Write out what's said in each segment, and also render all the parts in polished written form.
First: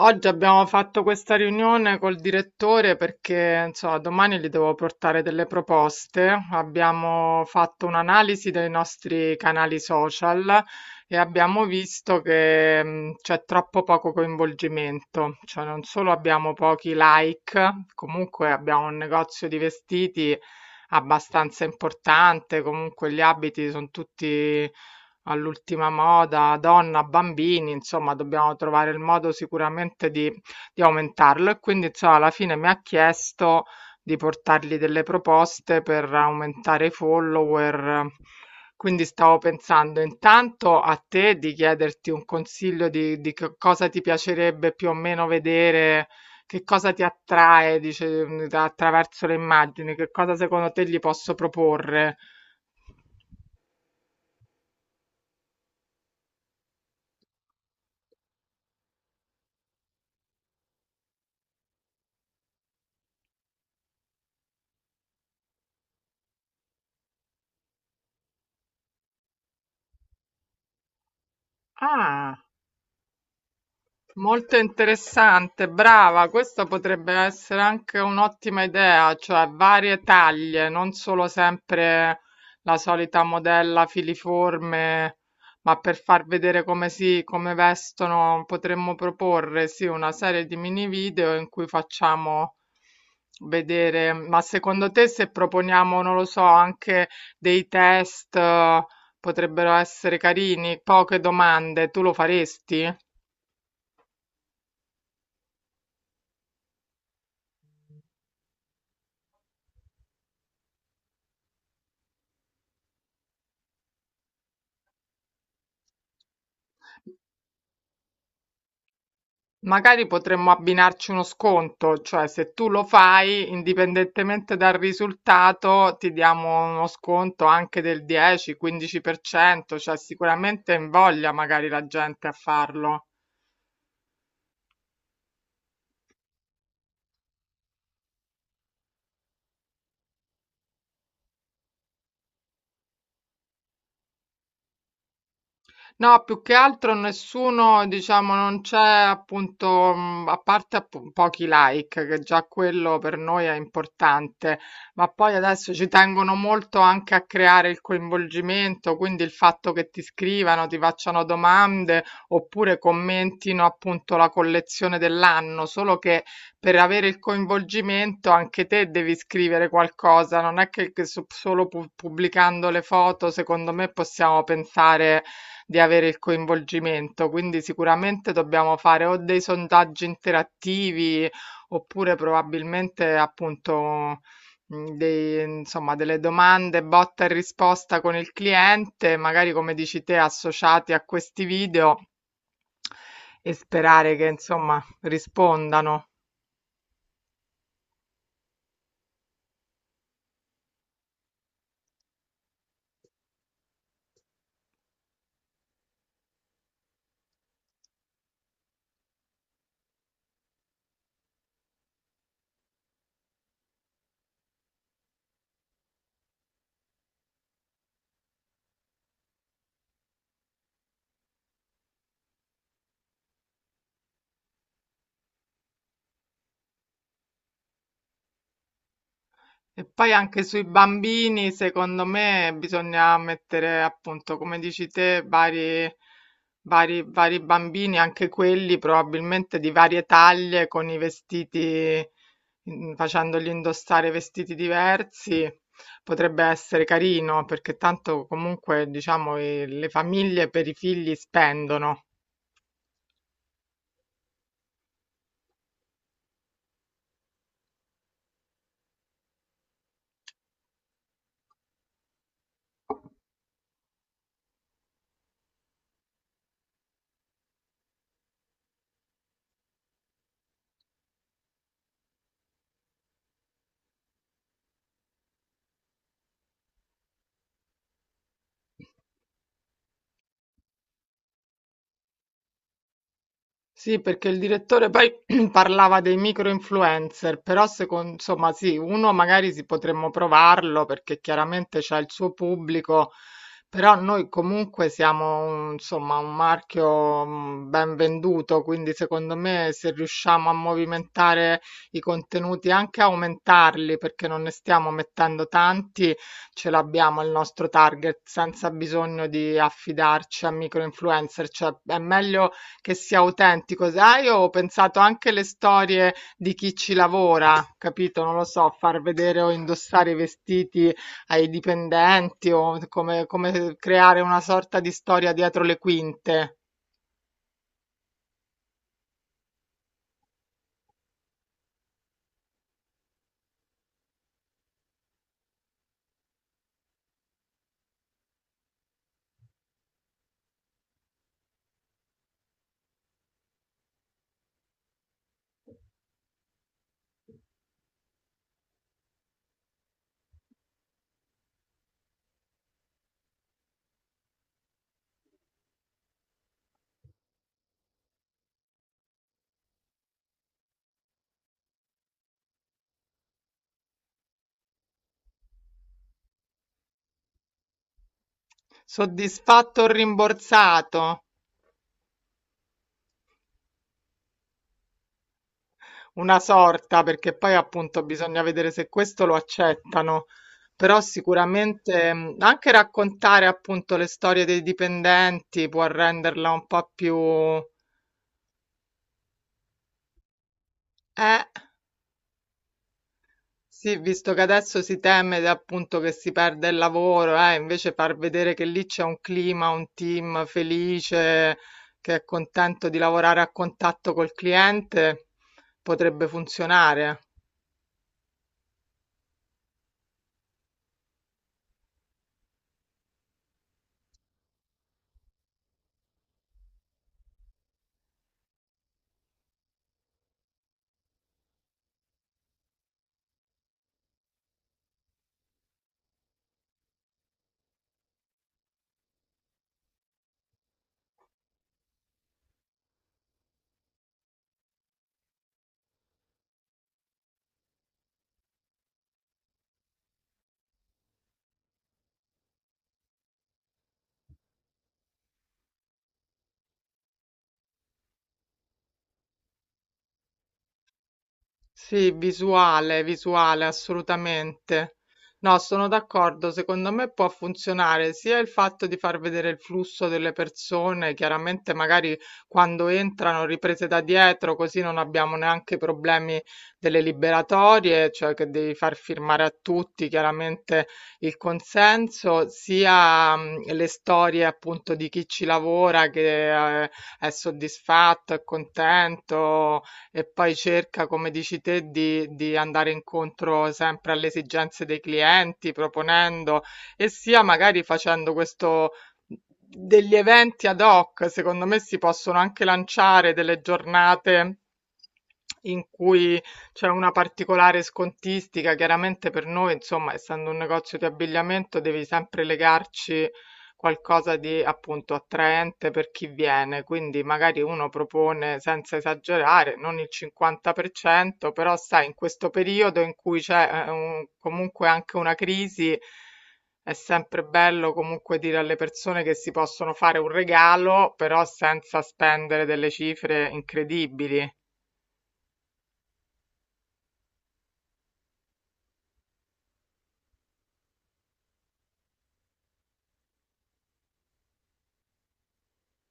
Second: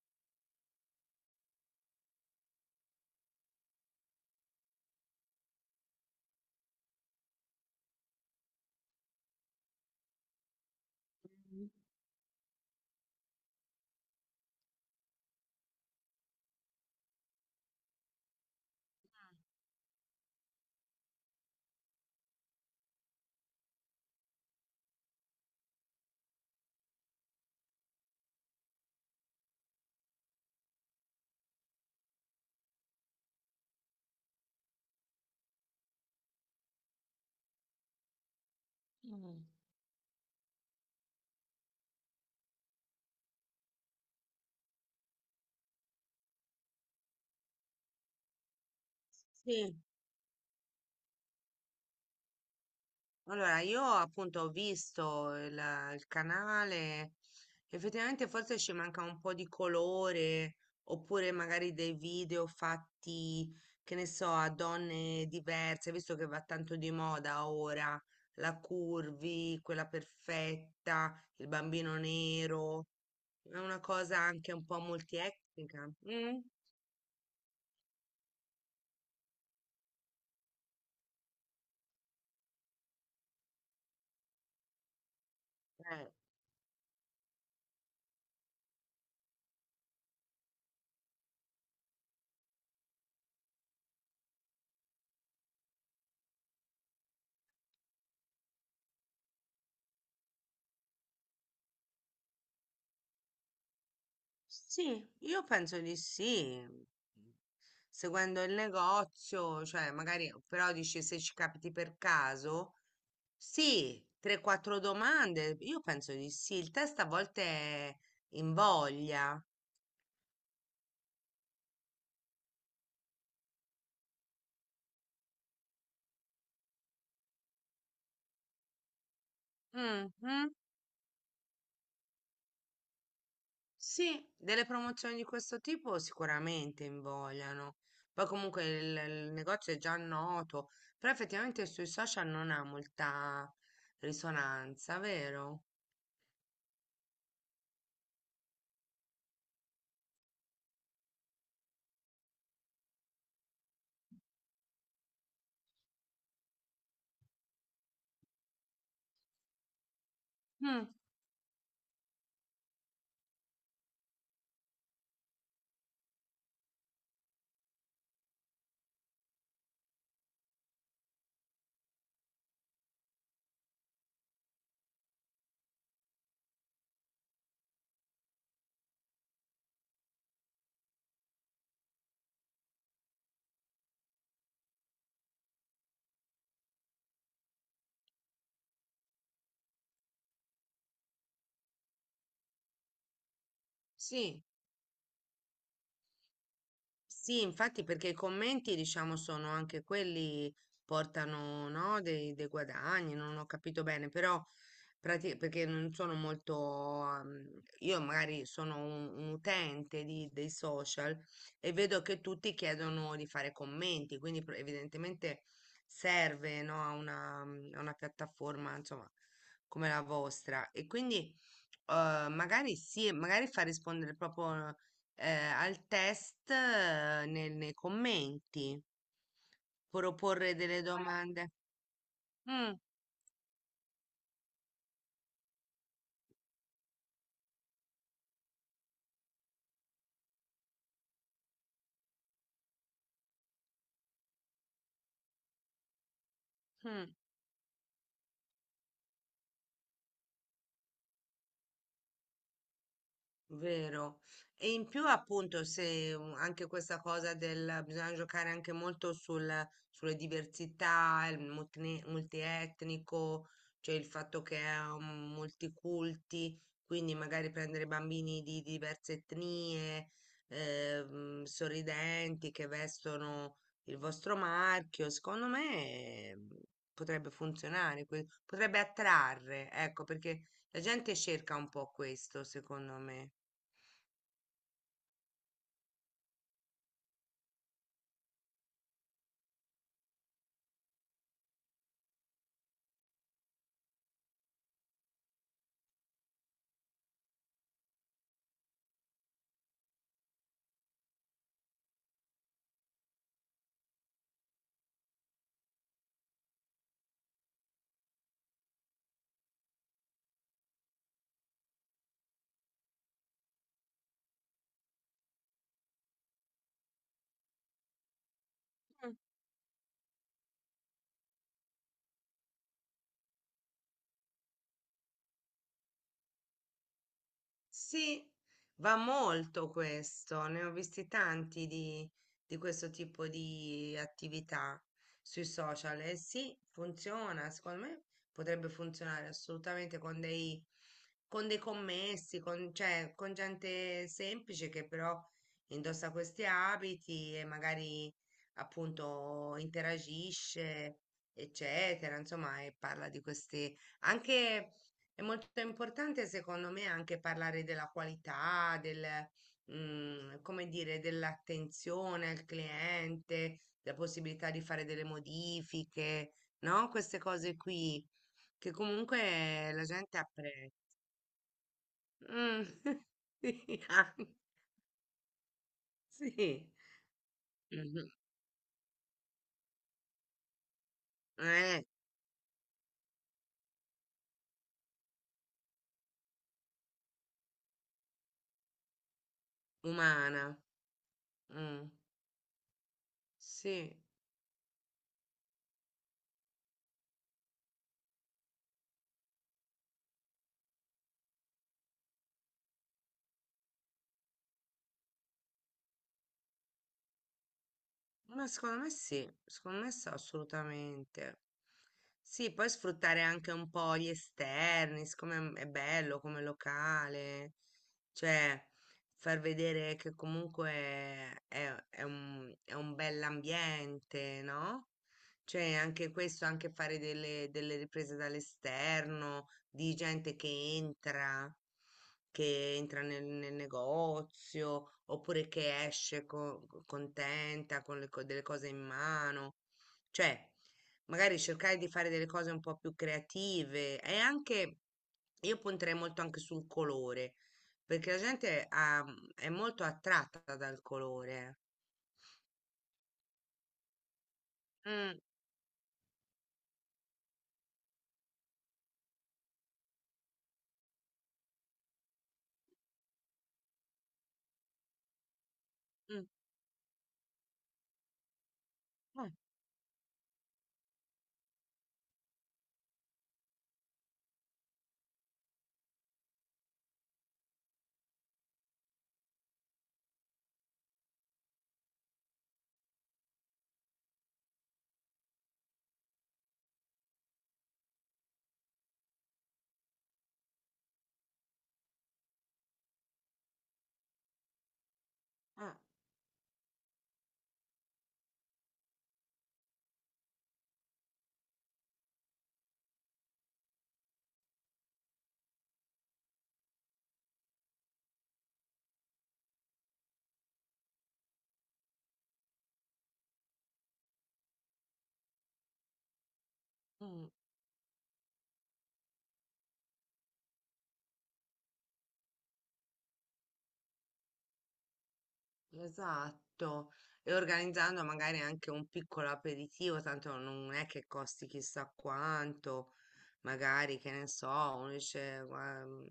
Oggi abbiamo fatto questa riunione col direttore perché, insomma, domani gli devo portare delle proposte. Abbiamo fatto un'analisi dei nostri canali social e abbiamo visto che c'è troppo poco coinvolgimento, cioè non solo abbiamo pochi like, comunque abbiamo un negozio di vestiti abbastanza importante, comunque gli abiti sono tutti all'ultima moda, donna, bambini, insomma, dobbiamo trovare il modo sicuramente di aumentarlo. E quindi, insomma, alla fine mi ha chiesto di portargli delle proposte per aumentare i follower. Quindi stavo pensando intanto a te di chiederti un consiglio di che cosa ti piacerebbe più o meno vedere, che cosa ti attrae, dice, attraverso le immagini, che cosa secondo te gli posso proporre. Allora, io appunto ho visto il canale, effettivamente forse ci manca un po' di colore, oppure magari dei video fatti, che ne so, a donne diverse, visto che va tanto di moda ora, la curvy, quella perfetta, il bambino Ah. nero, è una cosa anche Molto un po' interessante, multietnica. brava, Mm? questa potrebbe essere anche un'ottima idea, cioè varie taglie, non solo sempre la solita modella filiforme, ma per Eh. far vedere come vestono, potremmo proporre, sì, una serie di mini video in cui facciamo vedere, ma secondo te se proponiamo, non lo so, anche dei test, potrebbero essere carini, poche domande, tu lo faresti? Sì, io penso di sì. Mhmm, Seguendo il negozio, cioè magari, però dici se ci capiti per caso, sì, 3-4 domande, io penso di sì. Il test a volte è invoglia. Magari potremmo abbinarci uno sconto, cioè se tu lo fai, indipendentemente dal risultato, ti diamo uno sconto anche del 10-15%, cioè Mhm. sicuramente invoglia magari la gente a farlo. Sì, delle promozioni di questo tipo sicuramente invogliano. Poi comunque il negozio è già noto, però effettivamente sui social non ha molta risonanza, vero? No, più che altro nessuno, diciamo, non c'è appunto, a parte pochi like, che già quello per noi è importante, ma poi adesso ci tengono molto anche a creare il coinvolgimento, quindi il fatto che ti scrivano, ti Mm, facciano domande oppure commentino appunto la collezione dell'anno, solo che per avere il coinvolgimento anche te devi scrivere qualcosa, non è che solo pubblicando le foto, secondo me possiamo pensare di avere il coinvolgimento, quindi sicuramente dobbiamo fare o dei sondaggi interattivi oppure probabilmente appunto insomma, delle domande botta e risposta con il cliente, magari come dici te, associati a questi video e sperare che sì. insomma rispondano. Sì, infatti perché i commenti, diciamo, sono anche quelli portano, no, dei guadagni, non ho capito bene, però perché non sono molto, io magari sono un utente dei social e vedo che tutti chiedono di fare commenti, quindi evidentemente serve, no, a una piattaforma, insomma, come la vostra. E quindi magari sì, magari fa rispondere proprio al test nei commenti, E poi anche proporre sui delle bambini, domande. secondo me, Mm, bisogna mettere appunto, come dici te, vari bambini, anche quelli probabilmente di varie taglie, con i vestiti, facendogli indossare vestiti diversi. Potrebbe essere mm. carino, perché tanto comunque, diciamo, le famiglie per i figli spendono. Vero. E in più appunto se anche questa cosa del bisogna giocare anche molto sulle diversità, il multietnico, cioè il fatto che è multiculti, quindi magari prendere bambini di diverse etnie, sorridenti che vestono il vostro marchio, secondo me eh, potrebbe funzionare, potrebbe attrarre, ecco, perché la gente cerca un po' questo, secondo me. Sì, perché il direttore poi parlava dei micro-influencer, però secondo, insomma sì, uno magari si potremmo provarlo perché chiaramente c'ha il suo pubblico, però noi comunque siamo insomma un marchio ben venduto, quindi secondo me se riusciamo a movimentare i contenuti, anche aumentarli, perché non ne stiamo mettendo tanti, ce l'abbiamo il nostro target senza bisogno di affidarci a micro-influencer, cioè è meglio che sia autentico, sai? Io ho pensato anche alle storie di chi ci lavora, capito? Non lo so, far vedere o indossare i vestiti ai dipendenti o come creare una sorta di storia dietro le quinte. Sì, va molto questo, ne ho visti tanti di questo tipo di attività sui social e sì, funziona, secondo me potrebbe funzionare assolutamente con dei commessi, con, cioè, con gente semplice che però indossa questi abiti e magari appunto interagisce, eccetera, insomma, e parla di queste anche è molto importante secondo me anche parlare della qualità, del, come dire, dell'attenzione al cliente, della possibilità di fare delle modifiche, no? Queste cose qui che comunque Soddisfatto la o gente apprezza. rimborsato? Mm, sì, ah, Una sì. sorta, perché poi appunto Mhm. bisogna vedere se questo lo accettano. Però Eh, sicuramente anche raccontare appunto le storie dei dipendenti può renderla un po' più... umana. Eh. Mm, sì. Sì, visto che adesso si teme appunto che si perda il lavoro, invece far vedere che lì c'è un clima, un team felice, che è contento di lavorare a contatto col cliente, potrebbe funzionare. Eh. Ma secondo me sì, assolutamente. Sì, poi sfruttare anche un po' gli esterni, siccome è bello come locale, cioè far vedere che comunque è un bell'ambiente, no? Cioè anche questo, anche fare delle riprese dall'esterno, di gente che entra nel negozio oppure che esce contenta con delle cose in mano. Cioè, magari cercare di fare delle cose un po' più creative e anche io punterei molto anche sul colore, perché è molto attratta dal colore. Sì, visuale, visuale, Eh. assolutamente. Mm, No, sono d'accordo, secondo me può funzionare sia il fatto di far vedere il flusso delle persone, chiaramente magari quando entrano riprese da dietro, così non abbiamo neanche mm, problemi delle liberatorie, cioè che devi far eh, firmare a tutti chiaramente il consenso, sia le storie appunto di chi ci lavora che è soddisfatto, è contento e poi cerca, come dici te, di andare incontro sempre alle esigenze dei clienti, proponendo e sia magari facendo questo degli eventi ad hoc. Secondo me si possono anche lanciare delle giornate eh, in cui c'è una particolare scontistica. Chiaramente per noi, insomma, essendo un negozio di abbigliamento, devi sempre legarci qualcosa di appunto attraente per chi viene, quindi magari uno propone senza esagerare, non il 50%, però sai, in questo periodo in cui c'è comunque anche una crisi, è mm. sempre bello comunque dire alle persone che si possono fare un regalo, però senza spendere delle cifre incredibili. Esatto, e organizzando magari anche un piccolo aperitivo, tanto non è che costi chissà quanto, magari che ne so, uno dice,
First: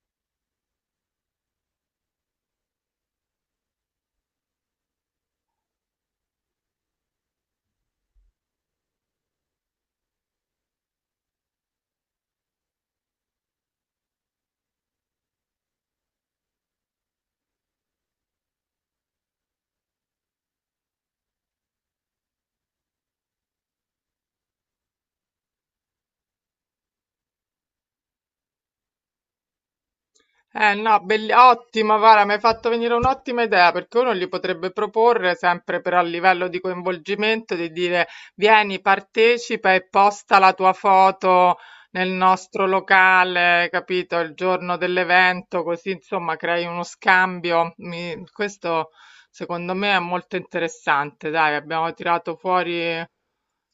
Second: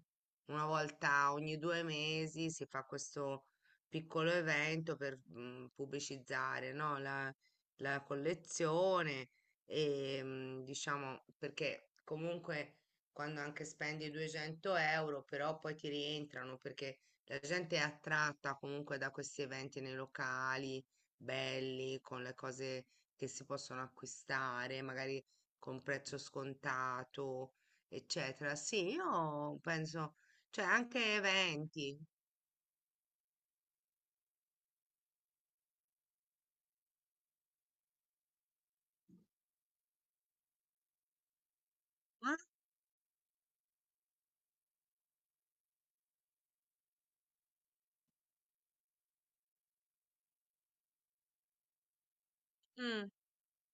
una volta ogni due mesi si fa questo piccolo evento per pubblicizzare, no, la collezione e diciamo perché comunque quando anche spendi 200 euro però poi ti rientrano perché la gente è attratta comunque da questi eventi nei locali belli, con le cose che si possono acquistare, magari con prezzo scontato, eccetera. Sì, io penso, cioè Eh no, anche ottimo, eventi. guarda, mi hai fatto venire un'ottima idea perché uno gli potrebbe proporre sempre però a livello di coinvolgimento di dire vieni, partecipa e posta la tua foto nel Eh? nostro locale, capito, il giorno dell'evento, così insomma crei uno scambio. Questo secondo me è molto interessante, dai, abbiamo tirato fuori Mm,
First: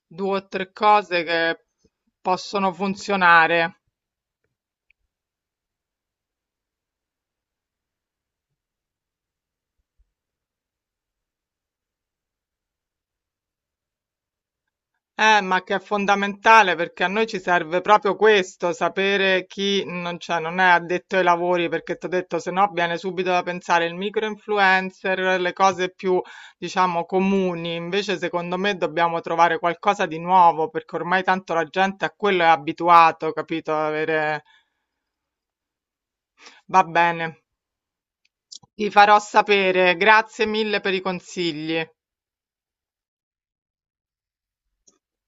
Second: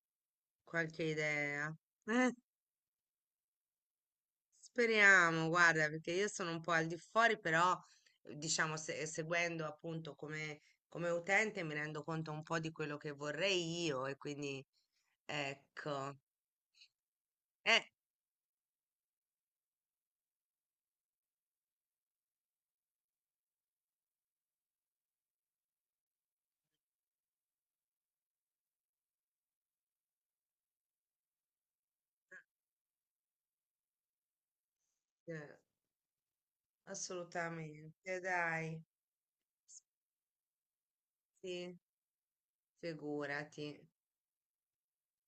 2 o 3 qualche cose che idea. Eh, possono funzionare. speriamo, guarda, perché io sono un po' al di fuori, però diciamo, seguendo appunto come, come utente mi rendo conto un po' di quello che vorrei io e quindi... Ma che è Ecco, fondamentale perché a noi ci serve Eh, proprio questo, sapere chi non, cioè, non è addetto ai lavori, perché ti ho detto, se no viene subito da pensare il micro-influencer, le cose più, diciamo, comuni. Invece, secondo me, dobbiamo trovare qualcosa di nuovo, perché ormai tanto la gente a quello è abituato, capito? Avere... eh, Va bene. assolutamente, dai, Ti farò sapere. Grazie mille per i sì, consigli. figurati.